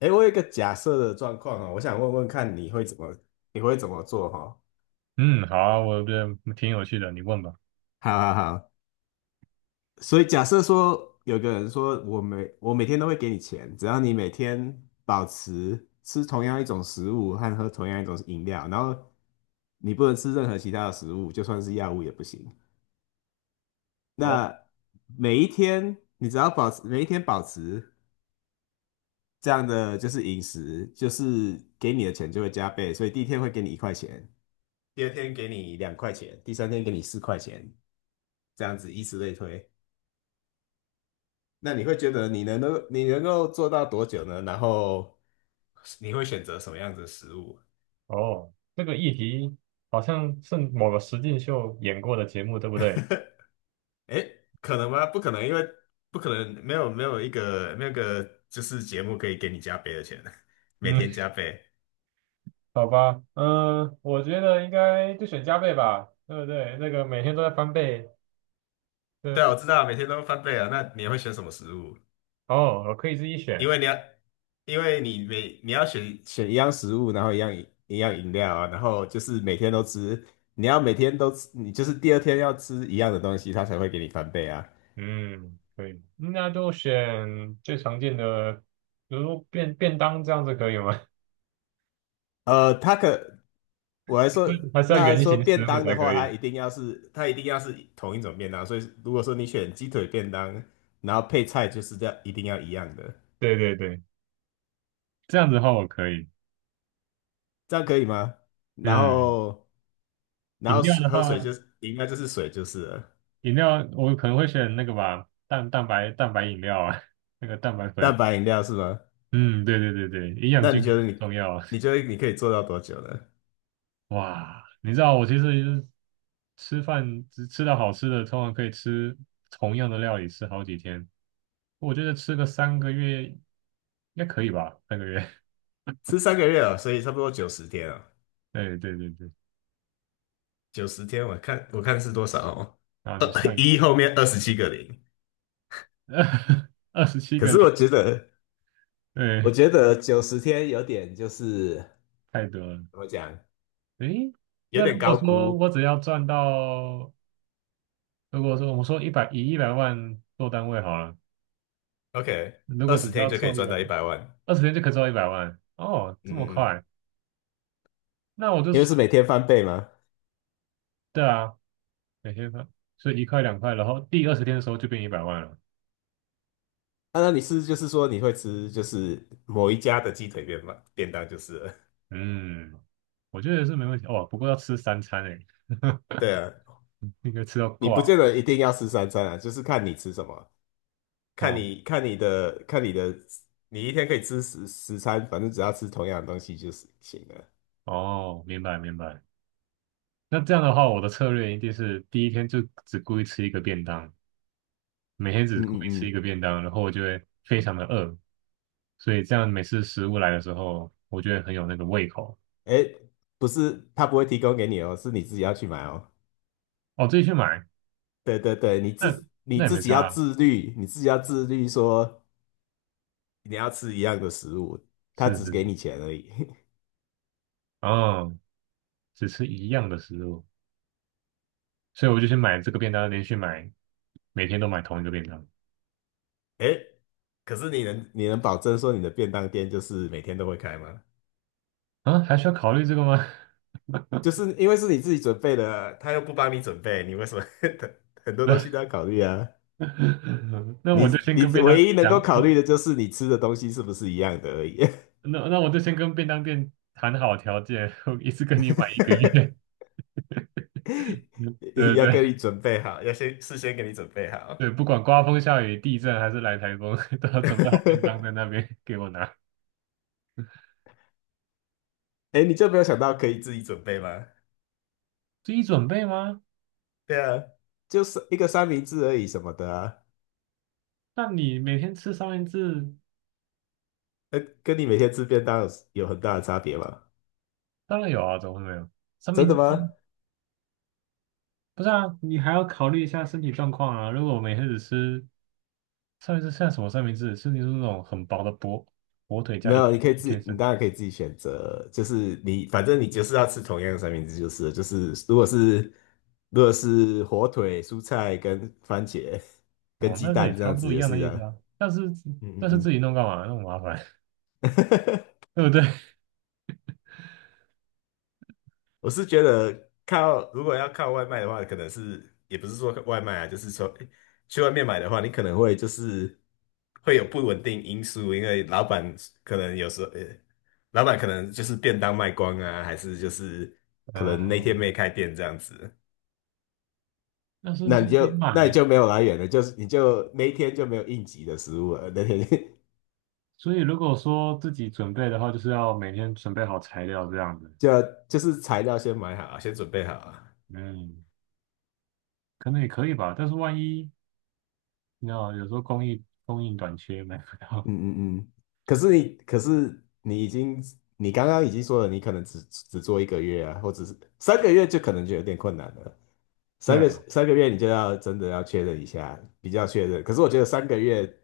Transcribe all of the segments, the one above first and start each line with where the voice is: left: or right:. left: 哎，我有一个假设的状况哦，我想问问看你会怎么做哈、哦？
right: 嗯，好啊我觉得挺有趣的，你问吧。
left: 好好好，所以假设说有个人说我每天都会给你钱，只要你每天保持吃同样一种食物和喝同样一种饮料，然后你不能吃任何其他的食物，就算是药物也不行。
right: 哦
left: 那每一天保持这样的就是饮食，就是给你的钱就会加倍，所以第一天会给你1块钱。第二天给你2块钱，第三天给你4块钱，这样子以此类推。那你会觉得你能够做到多久呢？然后你会选择什么样子的食物？
right: 哦，这个议题好像是某个实境秀演过的节目，对不对？
left: 诶，可能吗？不可能，因为不可能没有一个就是节目可以给你加倍的钱，每
right: 嗯，
left: 天加倍。
right: 好吧，嗯，我觉得应该就选加倍吧，对不对？那个每天都在翻倍，
left: 对
right: 这
left: 啊，我知道，每天都翻倍啊。那你会选什么食物？
right: 哦，我可以自己
left: 因
right: 选，
left: 为你要，因为你要选一样食物，然后一样饮料啊，然后就是每天都吃，你要每天都吃，你就是第二天要吃一样的东西，它才会给你翻倍啊。
right: 嗯，可以，那就选最常见的，比如说便当这样子可以吗？
left: 呃，它可我还说，
right: 还是要
left: 那
right: 圆
left: 说
right: 形食
left: 便
right: 物
left: 当的
right: 才可
left: 话，它
right: 以？
left: 一定要是它一定要是同一种便当，所以如果说你选鸡腿便当，然后配菜就是这样，一定要一样的，
right: 对对对，这样子的话我可以。
left: 这样可以吗？然
right: 嗯，
left: 后然
right: 饮
left: 后
right: 料
left: 水
right: 的话，
left: 就是饮料就是水就是了，
right: 饮料我可能会选那个吧，蛋白饮料啊，那个蛋白
left: 蛋
right: 粉。
left: 白饮料是吗？
right: 嗯，对对对对，营养
left: 那
right: 均
left: 你
right: 衡
left: 觉
right: 很
left: 得你，
right: 重要啊。
left: 你觉得你可以做到多久呢？
right: 哇，你知道我其实吃饭只吃到好吃的，通常可以吃同样的料理吃好几天。我觉得吃个三个月应该可以吧，三个月。
left: 吃三个月啊，所以差不多九十天啊，
right: 对对对对，
left: 九十天我看是多少哦，
right: 啊，你
left: 二
right: 算一
left: 一
right: 下，
left: 后面27个零。
right: 二十七
left: 可
right: 个
left: 是我
right: 零，
left: 觉得，我
right: 对，
left: 觉得九十天有点就是
right: 太多了。
left: 怎么讲，
right: 诶，
left: 有
right: 那
left: 点
right: 如果
left: 高
right: 说
left: 估。
right: 我只要赚到如果说我们说一百万做单位好了，
left: OK，
right: 如
left: 二
right: 果只
left: 十
right: 需
left: 天
right: 要
left: 就可以
right: 凑一
left: 赚
right: 百
left: 到一
right: 万，
left: 百万。
right: 二十天就可以凑一百万哦，
left: 嗯
right: 这么
left: 嗯嗯，
right: 快？那我就
left: 因为
right: 算
left: 是每天翻倍嘛。
right: 对啊，每天算，所以1块2块，然后第20天的时候就变一百万了。
left: 啊，那你是就是说你会吃就是某一家的鸡腿便当就是了。
right: 嗯，我觉得是没问题哦，不过要吃三餐诶，
left: 对啊，
right: 应该吃到
left: 你
right: 挂
left: 不见得一定要吃三餐啊，就是看你吃什么。
right: 哦
left: 看你的，你一天可以吃十餐，反正只要吃同样的东西就是行了。
right: 哦，明白明白。那这样的话，我的策略一定是第一天就只故意吃一个便当，每天只
left: 嗯
right: 故意
left: 嗯
right: 吃一
left: 嗯，
right: 个便当，然后我就会非常的饿，所以这样每次食物来的时候，我觉得很有那个胃口。
left: 哎，不是，他不会提供给你哦，是你自己要去买哦。
right: 哦，自己去买，
left: 对对对，你
right: 那
left: 自你
right: 那也
left: 自
right: 没
left: 己
right: 差
left: 要
right: 啊
left: 自律，你自己要自律说你要吃一样的食物，他
right: 是是
left: 只给
right: 是，
left: 你钱而已。
right: 哦，只吃一样的食物，所以我就去买这个便当，连续买，每天都买同一个便当
left: 哎，可是你能保证说你的便当店就是每天都会开吗？
right: 啊，还需要考虑这个吗？
left: 就是因为是你自己准备的啊，他又不帮你准备，你为什么 很多东西
right: 那
left: 都要考虑啊？
right: 那
left: 你
right: 我就先
left: 你
right: 跟便当
left: 唯一
right: 店
left: 能够
right: 讲，
left: 考
right: 我
left: 虑的就是你吃的东西是不是一样的而已，
right: 那我就先跟便当店谈好条件，我一次跟你买1个月，对对
left: 要跟
right: 对
left: 你准备好，要先事先给你准备好。
right: 对，不管刮风下雨、地震还是来台风，都要准备好便当在 那边给我拿。
left: 哎你就没有想到可以自己准备吗？
right: 自己准备吗？
left: 对啊，就是一个三明治而已什么的啊，
right: 那你每天吃三明治，
left: 跟你每天吃便当有很大的差别吗？
right: 当然有啊，怎么会没有？三
left: 真
right: 明
left: 的
right: 治
left: 吗？
right: 不是啊，你还要考虑一下身体状况啊。如果我每天只吃三明治，像什么三明治？是你说那种很薄的薄火腿加
left: 没
right: 一
left: 有，
right: 片一片
left: 你
right: 生，
left: 当然可以自己选择，就是你反正你就是要吃同样的三明治就是了，就是如果是火腿、蔬菜跟番茄跟
right: 哦，
left: 鸡
right: 那这也
left: 蛋这
right: 差
left: 样
right: 不
left: 子
right: 多一
left: 也
right: 样的
left: 是
right: 意思
left: 啊，
right: 啊。但是
left: 嗯嗯
right: 但是自
left: 嗯，
right: 己弄干嘛？那么麻烦，对不对？
left: 我是觉得靠，如果要靠外卖的话，可能是也不是说外卖啊，就是说诶去外面买的话，你可能会就是会有不稳定因素，因为老板可能有时候，老板可能就是便当卖光啊，还是就是 可能那天
right: 嗯，
left: 没开店这样子，
right: 那是
left: 那
right: 自
left: 你
right: 己
left: 就那你
right: 买，
left: 就没有来源了，就是你就那一天就没有应急的食物了，那天
right: 所以如果说自己准备的话，就是要每天准备好材料这样子。
left: 就要就是材料先买好啊先准备好啊。
right: 嗯，可能也可以吧，但是万一。你知道，有时候供应短缺买不到。
left: 嗯嗯嗯，可是你，可是你已经，你刚刚已经说了，你可能只做1个月啊，或者是三个月，就可能就有点困难了。
right: 对
left: 三个
right: 啊，
left: 三个月你就要真的要确认一下，比较确认。可是我觉得三个月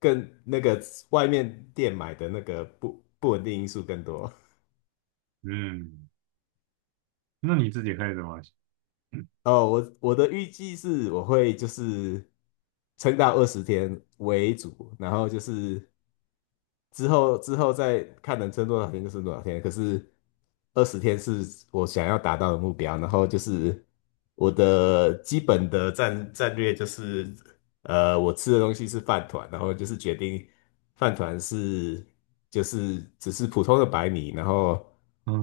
left: 更那个外面店买的那个不稳定因素更多。
right: 嗯，那你自己会怎么？
left: 哦，我的预计是我会就是撑到二十天为主，然后就是之后再看能撑多少天就撑多少天。可是二十天是我想要达到的目标，然后就是我的基本的战略就是我吃的东西是饭团，然后就是决定饭团是就是只是普通的白米，然后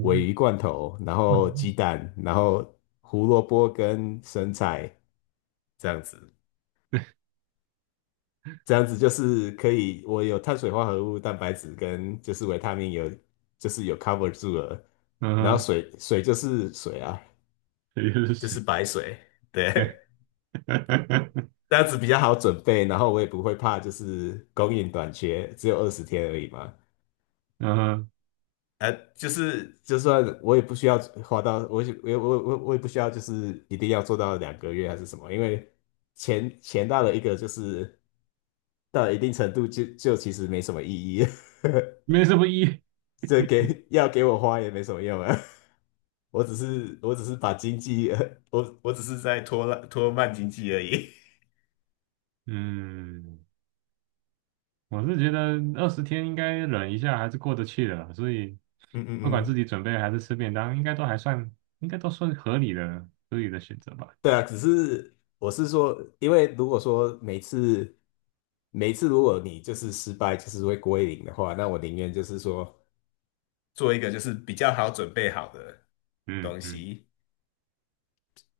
left: 鲔鱼罐头，然后
right: 嗯
left: 鸡蛋，然后胡萝卜跟生菜这样子，这样子就是可以，我有碳水化合物、蛋白质跟就是维他命有就是有 cover 住了，然后
right: 嗯，
left: 水就是水啊，
right: 这就是
left: 就是
right: 水。
left: 白水，
right: 对，
left: 对。这样子比较好准备，然后我也不会怕，就是供应短缺，只有二十天而已嘛。
right: 嗯哼，
left: 就是就算我也不需要花到，我也不需要，就是一定要做到2个月还是什么，因为钱到了一个就是到了一定程度就其实没什么意义，
right: 没什么意义。
left: 这给要给我花也没什么用啊，我只是把经济，我只是在拖慢经济而已，
right: 嗯，我是觉得二十天应该忍一下还是过得去的啦，所以
left: 嗯嗯
right: 不管自
left: 嗯
right: 己准备还是吃便当，应该都还算，应该都算合理的选择吧。
left: 对啊，只是我是说，因为如果说每次如果你就是失败，就是会归零的话，那我宁愿就是说，做一个就是比较好准备好的
right: 嗯
left: 东
right: 嗯
left: 西。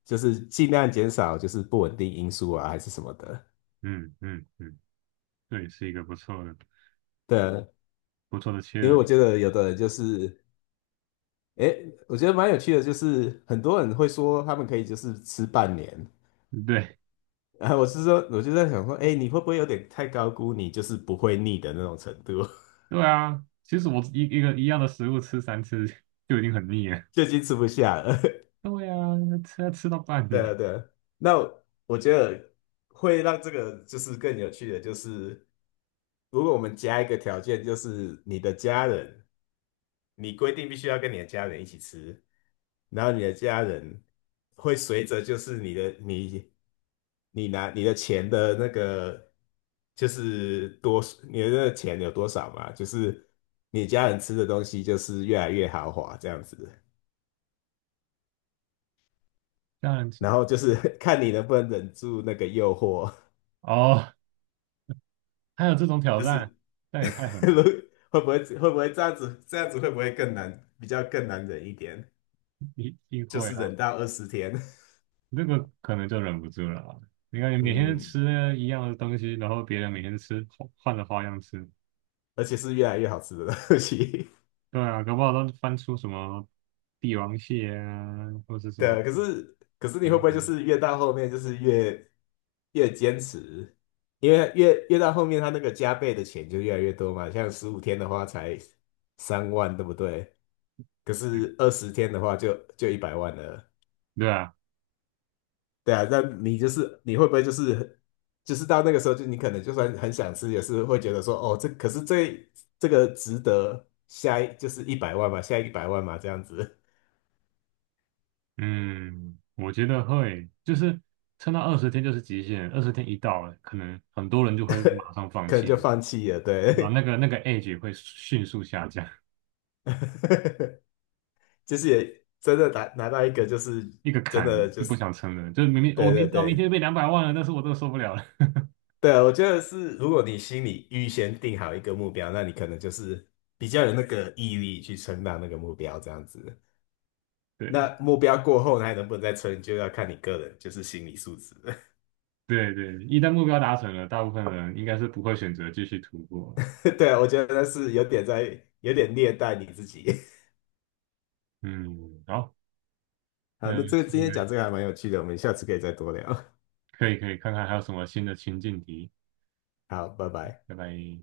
left: 就是尽量减少就是不稳定因素啊，还是什么的。
right: 嗯嗯嗯，对，是一个不错的
left: 对啊，
right: 不错的切
left: 因为
right: 入
left: 我
right: 点。
left: 觉得有的人就是，诶，我觉得蛮有趣的，就是很多人会说他们可以就是吃半年，
right: 对。
left: 然后我是说，我就在想说，诶，你会不会有点太高估你就是不会腻的那种程度，
right: 对啊，其实我一个一样的食物吃3次就已经很腻了。
left: 就已经吃不下了。
right: 对啊，吃到半
left: 对啊，
right: 年，
left: 对啊。那我觉得会让这个就是更有趣的，就是如果我们加一个条件，就是你的家人，你规定必须要跟你的家人一起吃，然后你的家人会随着就是你拿你的钱的那个就是多你的那个钱有多少嘛，就是你家人吃的东西就是越来越豪华这样子，
right: 这样子
left: 然后就是 看你能不能忍住那个诱惑。
right: 哦，还有这种挑
left: 就
right: 战，
left: 是
right: 那也太 狠了，
left: 如会不会会不会这样子？这样子会不会更难？比较更难忍一点，
right: 一定
left: 就
right: 会
left: 是
right: 啊，
left: 忍到二十天，
right: 这个可能就忍不住了啊。你看你每天
left: 嗯，
right: 吃一样的东西，然后别人每天吃换着花样吃，
left: 而且是越来越好吃的东西。
right: 对啊，搞不好都翻出什么帝王蟹啊，或者是 什
left: 对
right: 么
left: 啊可是你会
right: 牛
left: 不会
right: 排，
left: 就是越到后面就是越坚持？因为越到后面，他那个加倍的钱就越来越多嘛。像15天的话才3万，对不对？可是二十天的话就一百万了。
right: 对啊。
left: 对啊，那你就是你会不会就是到那个时候，就你可能就算很想吃，也是会觉得说，哦，这可是这这个值得下一就是一百万嘛，下一百万嘛，这样子，
right: 嗯，我觉得会，就是撑到二十天就是极限，二十天一到了，可能很多人就会马上 放
left: 可能就
right: 弃了，
left: 放弃了。
right: 然后那
left: 对，
right: 个那个 edge 会迅速下降，
left: 就是也真的拿到一个，就是
right: 一个
left: 真的
right: 坎
left: 就
right: 就不
left: 是
right: 想撑了，就是明明我
left: 对对
right: 明知道明
left: 对
right: 天被200万了，但是我都受不了了。
left: 对啊，我觉得是，如果你心里预先定好一个目标，那你可能就是比较有那个毅力去撑到那个目标，这样子。
right: 对
left: 那目标过后，还能不能再撑，就要看你个人，就是心理素质。
right: 对对，一旦目标达成了，大部分人应该是不会选择继续突破。
left: 对啊，我觉得是有点虐待你自己。
right: 嗯，好，
left: 好，
right: 嗯，
left: 那这个今
right: 这个
left: 天讲这个还蛮有趣的，我们下次可以再多聊。
right: 可以可以看看还有什么新的情境题，
left: 好，拜拜。
right: 拜拜。